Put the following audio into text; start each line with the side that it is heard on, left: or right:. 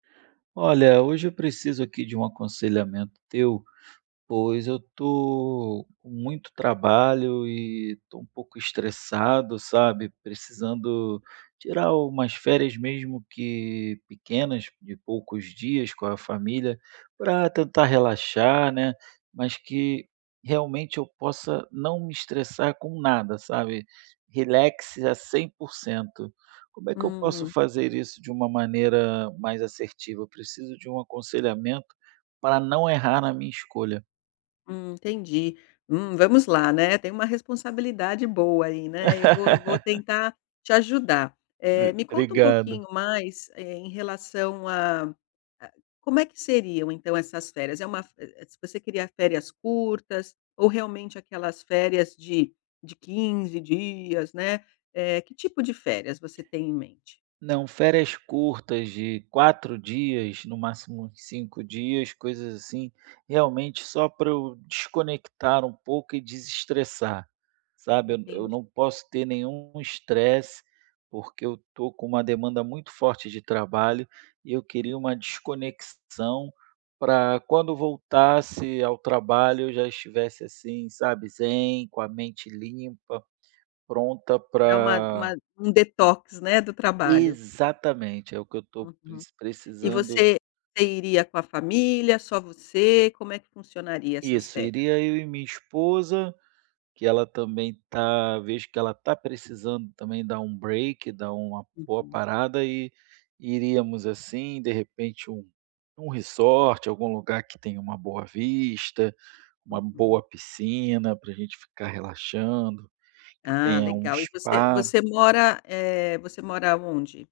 right: Olha, hoje eu preciso aqui de um aconselhamento teu, pois eu estou com muito trabalho e estou um pouco estressado, sabe? Precisando tirar umas férias mesmo que pequenas, de poucos dias com a família, para tentar relaxar, né. Mas que realmente eu possa não me estressar com nada, sabe? Relaxe a 100%. Como é que eu posso
left: Hum.
right: fazer isso de uma maneira mais assertiva? Eu preciso de um aconselhamento, para não errar na minha escolha.
left: Hum. Entendi. Hum, vamos lá, né, tem uma responsabilidade boa aí, né, eu vou eu vou tentar te ajudar. Eh,
right: [unintelligible]
left: me conta um
right: Obrigado.
left: pouquinho mais em relação a a, como é que seriam então essas férias? É uma v vo vo você queria férias curtas, ou realmente aquelas férias de de 15 dias, né. Eh, que tipo de férias você tem em mente?
right: Não, férias curtas de 4 dias, no máximo 5 dias, coisas assim, realmente só pra eu desconectar um pouco e desestressar, sabe? Eu
left: Entendi.
right: não posso ter nenhum estresse, porque eu estou com uma demanda muito forte de trabalho, e eu queria uma desconexão, para quando voltasse ao trabalho eu já estivesse assim, sabe, zen, com a mente limpa, pronta
left: Dá uma
right: para
left: uma um detox, né, do trabalho.
right: exatamente, é o que eu estou
left: Uhum. E
right: precisando.
left: você você iria com a família, só você, como é que funcionaria essas
right: Isso,
left: férias ai?
right: iria eu e minha esposa, que ela também está vejo que ela está precisando também dar um break dar uma boa
left: Uhum.
right: parada, e iríamos assim, de repente, um um resort, algum lugar que tenha uma boa vista, uma boa
left: Uhum.
right: piscina para a gente ficar relaxando, que
left: Ah
right: tenha um
left: legal e você
right: spa.
left: você mora, eh, você mora aonde?